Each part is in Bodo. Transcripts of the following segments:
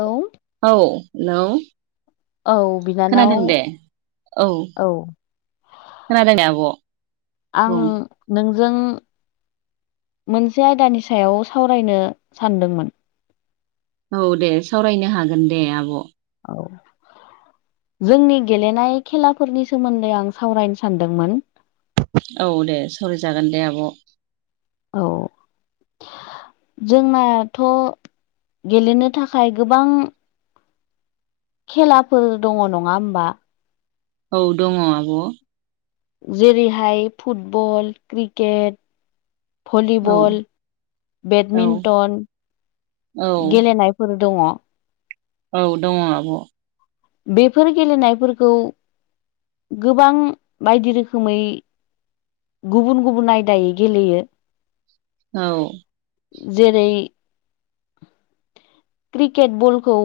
औ औ हेलौ औ बिनानाव खोनादों दे औ खोनादों दे आब' आं बुं नोंजों मोनसे आयदानि सायाव सावरायनो सानदोंमोन औ दे सावरायनो हागोन दे आब' औ जोंनि गेलेनाय खेलाफोरनि सोमोन्दै आं सावरायनो सानदोंमोन औ दे सावरायजागोन दे आब' औ जोंनाथ' गेलेनो थाखाय गोबां खेलाफोर दङ नङा होमबा औ दङ आब' जेरैहाय फुटबल क्रिकेट भलिबल औ बेडमिन्टन औ गेलेनाय फोर दङ औ दङ आब' बेफोर गेलेनायफोरखौ गोबां बायदि रोखोमै गुबुन गुबुन आयदायै गेलेयो औ जेरै क्रिकेट बलखौ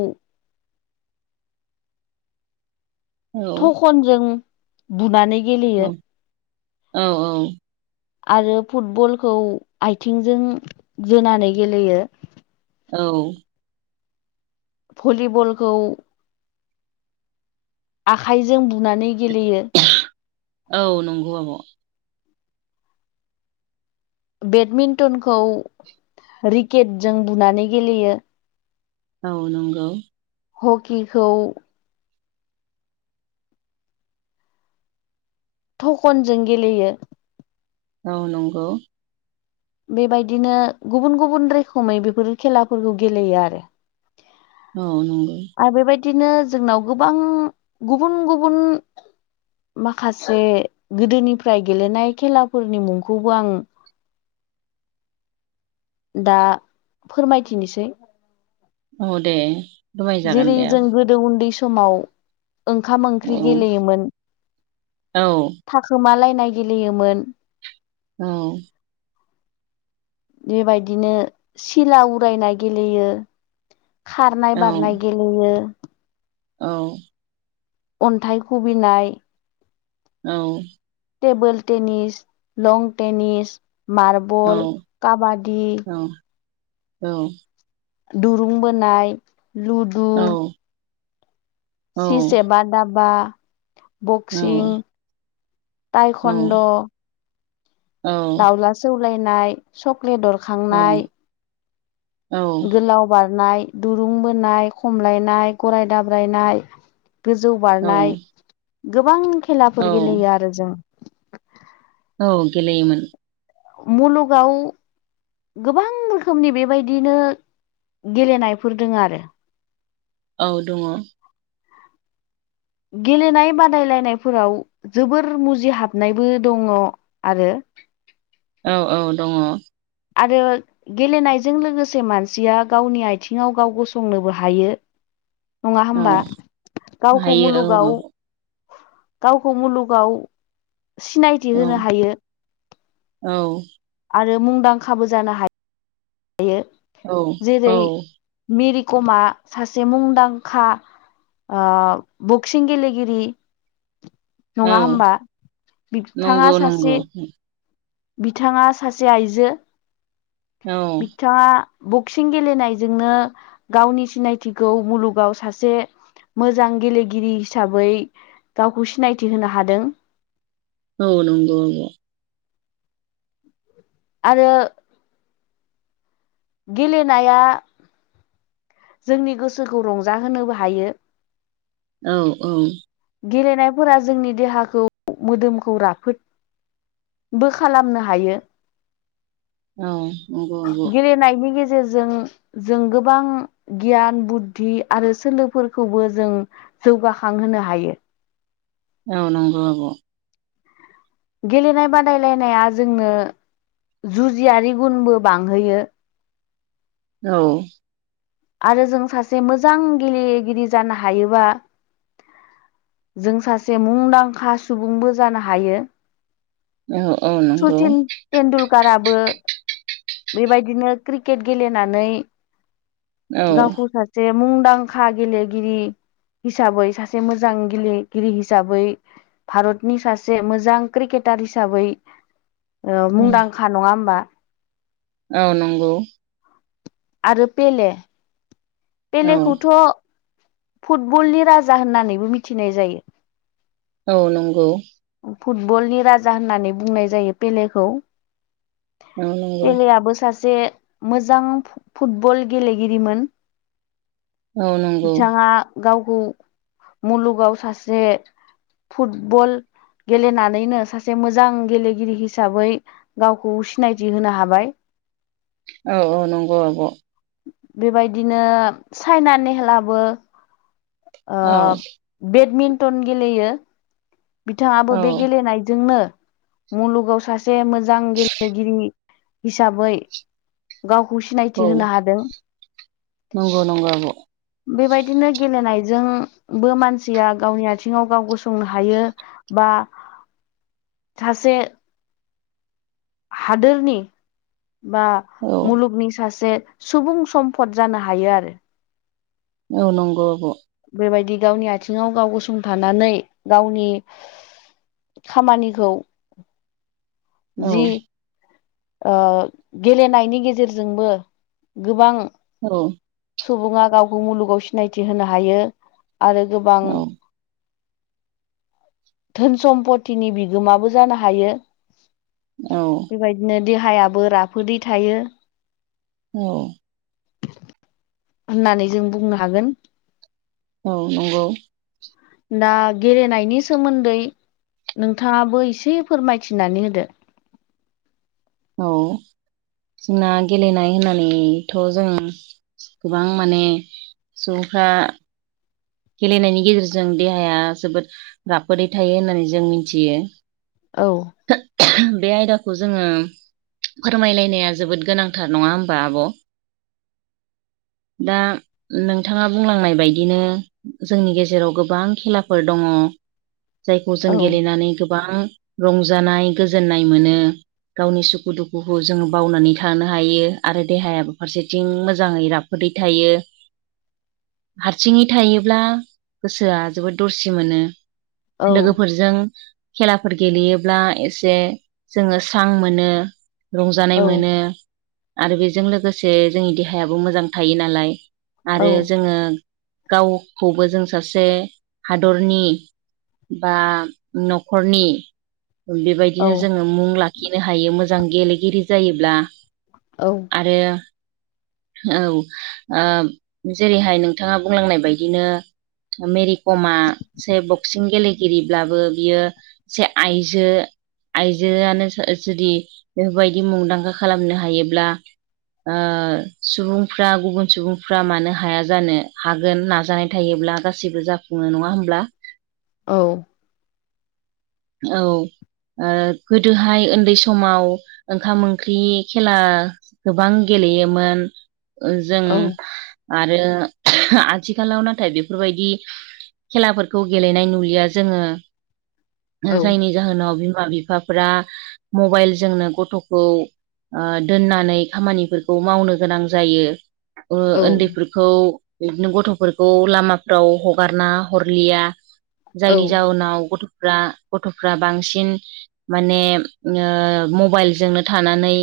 औ थखनजों बुनानै गेलेयो औ-औ आरो फुटबलखौ आथिंजों जोनानै गेलेयो औ भलिबलखौ आखाइजों बुनानै गेलेयो औ नंगौ आब' बेडमिन्टनखौ रिकेटजों बुनानै गेलेयो औ नोंगौ हकिखौ थकनजों गेलेयो औ नंगौ बेबायदिनो गुबुन गुबुन रोखोमै बेफोर खेलाफोरखौ गेलेयो आरो औ नंगौ आरो बेबायदिनो जोंनाव गोबां गुबुन गुबुन माखासे गोदोनिफ्राय गेलेनाय खेलाफोरनि मुंखौबो आं दा फोरमायथिनोसै औ दे फोरमायजागोन जेरै दे जों आब' गोदो उन्दै समाव ओंखाम औ ओंख्रि गेलेयोमोन औ थाखोमालायनाय गेलेयोमोन औ बेबायदिनो सिला उरायनाय गेलेयो औ खारनाय बारनाय गेले लेयो औ अन्थाइ खुबैनाय औ टेबोल टेनस लं टेनस मार्बल काबादि औ-औ-औ दुरुं बोनाय लुद औ सि सेबा धाबा औ बक्सिं औ टाइखन्द' औ दाउला सौलायनाय सक्लेट दरखांनाय औ गोलाव बारनाय दुरुं बोनाय खमलायनाय गरराय दाब्रायनाय गोजौ औ बारनाय गोबां औ खेलाफोर गेलेयो आरो जों औ गेलेयोमोन मुलुगाव गोबां रोखोमनि बेबायदिनो गेलेनायफोर दङ आरो औ दङ गेलेनाय बादायलायनायफोराव जोबोर मुजिहाबनायबो दङ आरो औ-औ दङ आरो गेलेनायजों लोगोसे मानसिया गावनि आथिङाव गाव गसंनोबो हायो नङा औ होमबा गावखौ हायो औ मुलुगाव गावखौ मुलुगाव सिनाय थि औ हायो औ आरो मुंदांखाबो जानो हा यो औ औ जेरै मेरि कमा सासे मुंदांखा ओ बक्सिं गेलेगिरि औ नङा होमबा बिथाङा नंगौ सासे नंगौ बिथाङा सासे आइजो औ बिथाङा बक्सिं गेलेनायजोंनो गावनि सिनायथिखौ मुलुगाव सासे मोजां गेलेगिरि हिसाबै गावखौ सिनायथि होनो हादों औ नंगौ नंगौ आरो गेलेनाया जोंनि गोसोखौ रंजाहोनोबो हायो औ-औ गेलेनायफोरा जोंनि देहाखौ मोदोमखौ राफोद बो खालामनो हायो। औ नंगौ गेलेनायनि गेजेरजों जों गोबां गियान बुद्धि आरो सोलोफोरखौबो जों जौगाखांहोनो हायो औ नंगौ आब' गेलेनाय बादायलायनाया जोंनो जुजियारि गुनबो बांहोयो औ आरो जों सासे मोजां गेलेगिरि जानो हायोबा जों सासे मुंदांखा सुबुंबो जानो हायो औ-औ नंगौ टेन्दुलकाराबो बेबायदिनो क्रिकेट गेलेनानै औ गावखौ सासे मुंदांखा गेलेगिरि हिसाबै सासे मोजां गेलेगिरि हिसाबै भारतनि सासे मोजां क्रिकेटार हिसाबै मुंदांखा नङा होमबा औ नंगौ आरो पले औ पेलेखौथ' फुटबलनि राजा होननानैबो मिथिनाय जायो औ नंगौ फुटबलनि राजा होननानै बुंनाय जायो पेलेखौ औ नंगौ पेलेयाबो सासे मोजां फुटबल गेलेगिरिमोन औ नंगौ बिथाङा गावखौ मुलुगाव सासे फुटबल गेलेनानैनो सासे मोजां गेलेगिरि हिसाबै गावखौ सिनायथि होनो हाबाय औ औ नंगौ आब' बेबायदिनो चाइना नेहलाबो औ बेडमिन्टन गेलेयो बिथांङाबो बे औ गेलेनायजोंनो मुलुगाव सासे मोजां गेलेगिरि हिसाबै गावखौ सिनायथि औ होनो हादों। नंगौ नंगौ आब बेबायदिनो गेलेनायजोंबो मानसिया गावनि आथिंङाव गाव गसंनो हायो। बा सासे हादोरनि बा औ मुलुगनि सासे सुबुं सम्फद जानो हायो आरो औ नंगौ आब बेबायदि गावनि आथिङाव गाव गसंथानानै गावनि खामानिखौ औ जि ओ गेलेनायनि गेजेरजोंबो गोबां औ सुबुंङा गावखौ मुलुगाव सिनायथि होनो हायो आरो गोबां धोन सम्पतिनि बिगोमाबो जानो हायो। औ बेबायदिनो देहायाबो राफोदै थायो। औ होननानै जों बुंनो हागोन। औ नंगौ दा गेलेनायनि सोमोन्दै नोंथाङाबो एसे फोरमायथिनानै होदो। औ जोंना गेलेनाय होननानैथ' जों गोबां माने सुबुंफ्रा गेलेनायनि गेजेरजों देहाया जोबोद राफोदै थायो होननानै जों मिथियो औ बे आयदाखौ जोंङो फोरमायलायनाया जोबोद गोनांथार नःङा होमबा आब' ज [inaudible] दा नोंथांङा बुंलांनाय बायदिनो जोंनि गेजेराव गोबां खेलाफोर दंङो जायखौ जों औ गेलेनानै गोबां रंजानाय गोजोननाय मोनो गावनि सुखु दुखुखौ जोंङो बावनानै थानो हायो आरो देहायाबो फारसेथिं मोजाङै राफो खदै थायो। [inaudible] हारसिंङै थायोब्ला गोसोआ जोबोद दरसि मोनो औ लोगोफोरजों खेलाफोरखौ गेलेयोब्ला एसे जोंङो स्रां मोनो रंजानाय मोनो आरो बेजों लोगोसे जोंनि देहायाबो मोजां थायो नालाय औ आरो जोंङो गावखौबो जों सासे हादरनि बा न'खरनि बेबायदिनो औ जोंङो मुं लाखिनो हायो मोजां गेलेगिरि जायोब्ला औ आरो औ जेरैहाय नोंथांङा बुंलांनाय बायदिनो मेरिकमा एसे बक्सिं गेलेगिरिब्लाबो बियो एसे आइजो आइजोयानो जुदि बेफोरबायदि मुंदांखा खालामनो हायोब्ला आ सुबुंफ्रा गुबुन सुबुंफ्रा मानो हाया जानो हागोन नाजानाय फोथायोब्ला गासैबो जाफुङो नङा होमब्ला औ औ गोदोहाय उन्दै समाव ओंखाम ओंख्रि खेला गोबां गेलेयोमोन जों औ आरो आथिखालाव नाथाय बेफोरबायदि खेलाफोरखौ गेलेनाय नुलिया जोङो औ जायनि जाहोनाव बिमा बिफाफ्रा मबाइलजोंनो गथ'खौ ओ दोननानै खामानिफोरखौ मावनो गोनां जायो औ उन्दैफोरखौ खौ बिदिनो गथ'फोरखौ लामाफ्राव हगारना हरलिया औ जायनि जाउनाव गथ'फ्रा गथ'फ्रा बांसिन माने ओ मबाइलजोंनो थानानै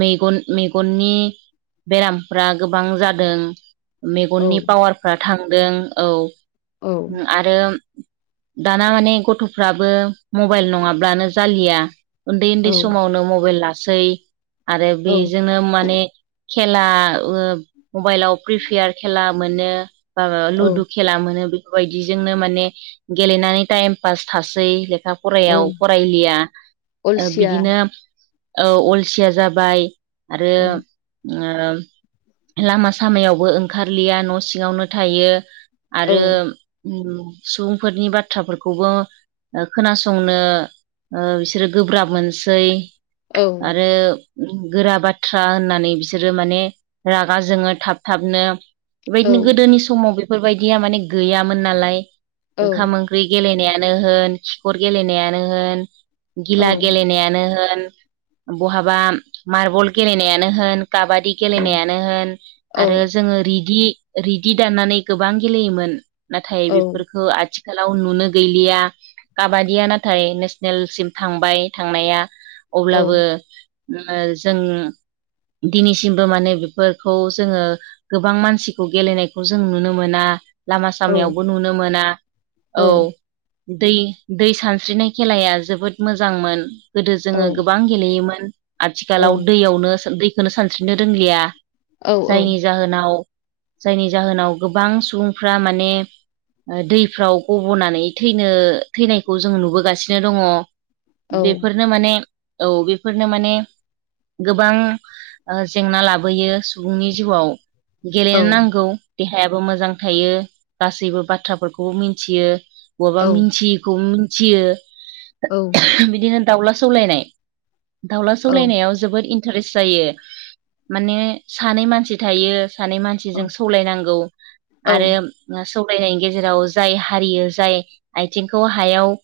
मेगन मेगननि बेरामफ्रा गोबां जादों औ मेगननि पावारफ्रा थांदों औ औ आरो दाना माने गथ'फ्राबो मबाइल नङाब्लानो जालिया उन्दै औ उन्दै समावनो मबाइल लासै आरो औ बेजोंनो माने खेला ओ मबाइलाव प्रिफेयार खेला मोनो बा औ लुदु खेला मोनो बेफोरबायदिजोंनो माने गेलेनानै टाइम पास थासै लेखा औ फरायाव फरायलिया अलसिया बिदिनो अलसिया जाबाय आरो औ ओ लामा सामायावबो ओंखारलिया न' सिङावनो थायो औ आरो सुबुंफोरनि बाथ्राफोरखौबो ओ खोनासंनो ओ बिसोरो गोब्राब मोनसै औ आरो गोरा बाथ्रा होननानै बिसोरो माने रागा जोङो थाब थाबनो औ बेबायदिनो गोदोनि समाव बेफोरबायदिया माने गैयामोन नालाय औ ओंखाम ओंख्रि गेलेनायानो होन खिखर गेलेनायानो होन औ गिला गेलेनायानो होन बहाबा मार्बल गेलेनायानो होन काबादि औ गेलेनायानो होन आरो जोङो रिदि रिदि दाननानै गोबां गेलेयोमोन नाथाय बेफोरखौ आथिखालाव नुनो गैला काबादिया नाथाय नेसनेलसिम थांबाय थांनाया अब्लाबो ओ जों दिनैसिमबो माने बेफोरखौ जोङो गोबां मानसिखौ गेलेनायखौ जों नुनो मोना लामा सामायावबो नुनो मोना औ दै दै सानस्रिनाय खेलाया जोबोद मोजांमोन गोदो जोङो गोबां गेलेयोमोन आथिखालाव दैयावनो दैखौनो सानस्रिनो रोंलिया जायनि जाहोनाव जायनि जाहोनाव गोबां सुबुंफ्रा माने दैफ्राव गब'नानै थैनो थैनायखौ जों नुबोगासिनो दङ बेफोर नो माने औ बेफोरनो माने गोबां ओ जेंना लाबोयो सुबुंनि जिउआव गेलेनो नांगौ देहायाबो मोजां थायो गासैबो बाथ्राफोरखौ मिथियो बबेबा मिथियैखौबो मिथियो औ बिदिनो दाउला सौलायनाय दाउला औ सौलायनायाव जोबोद इटारेस जायो माने सानै मानसि थायो सानै मानसिजों सौलायनांगौ औ आरो सौलायनायनि गेजेराव जाय हारियो जाय आथिंखौ हायाव ओ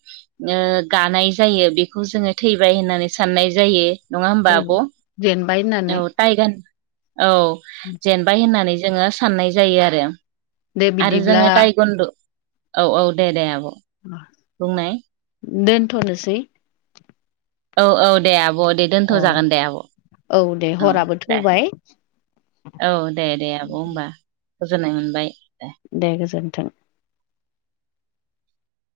गानाय जायो बेखौ जोङो थैबाय होननानै साननाय जायो नङा औ होमबा आब' जेनबाय होननानै औ टाइगान औ जेनबाय होननानै जोङो साननाय जायो आरो दे आरो बिदिब्ला जोङो टाइकुन्द' औ औ दे दे आब' [inaudible] बुंनाय दोनथ'नोसै औ औ दे आब' दे दोन्थ' औ जागोन दे आब' औ दे हराबो दे थौबाय औ दे दे आब' होनबा गोजोननाय मोनबाय दे। दे गोजोन्थों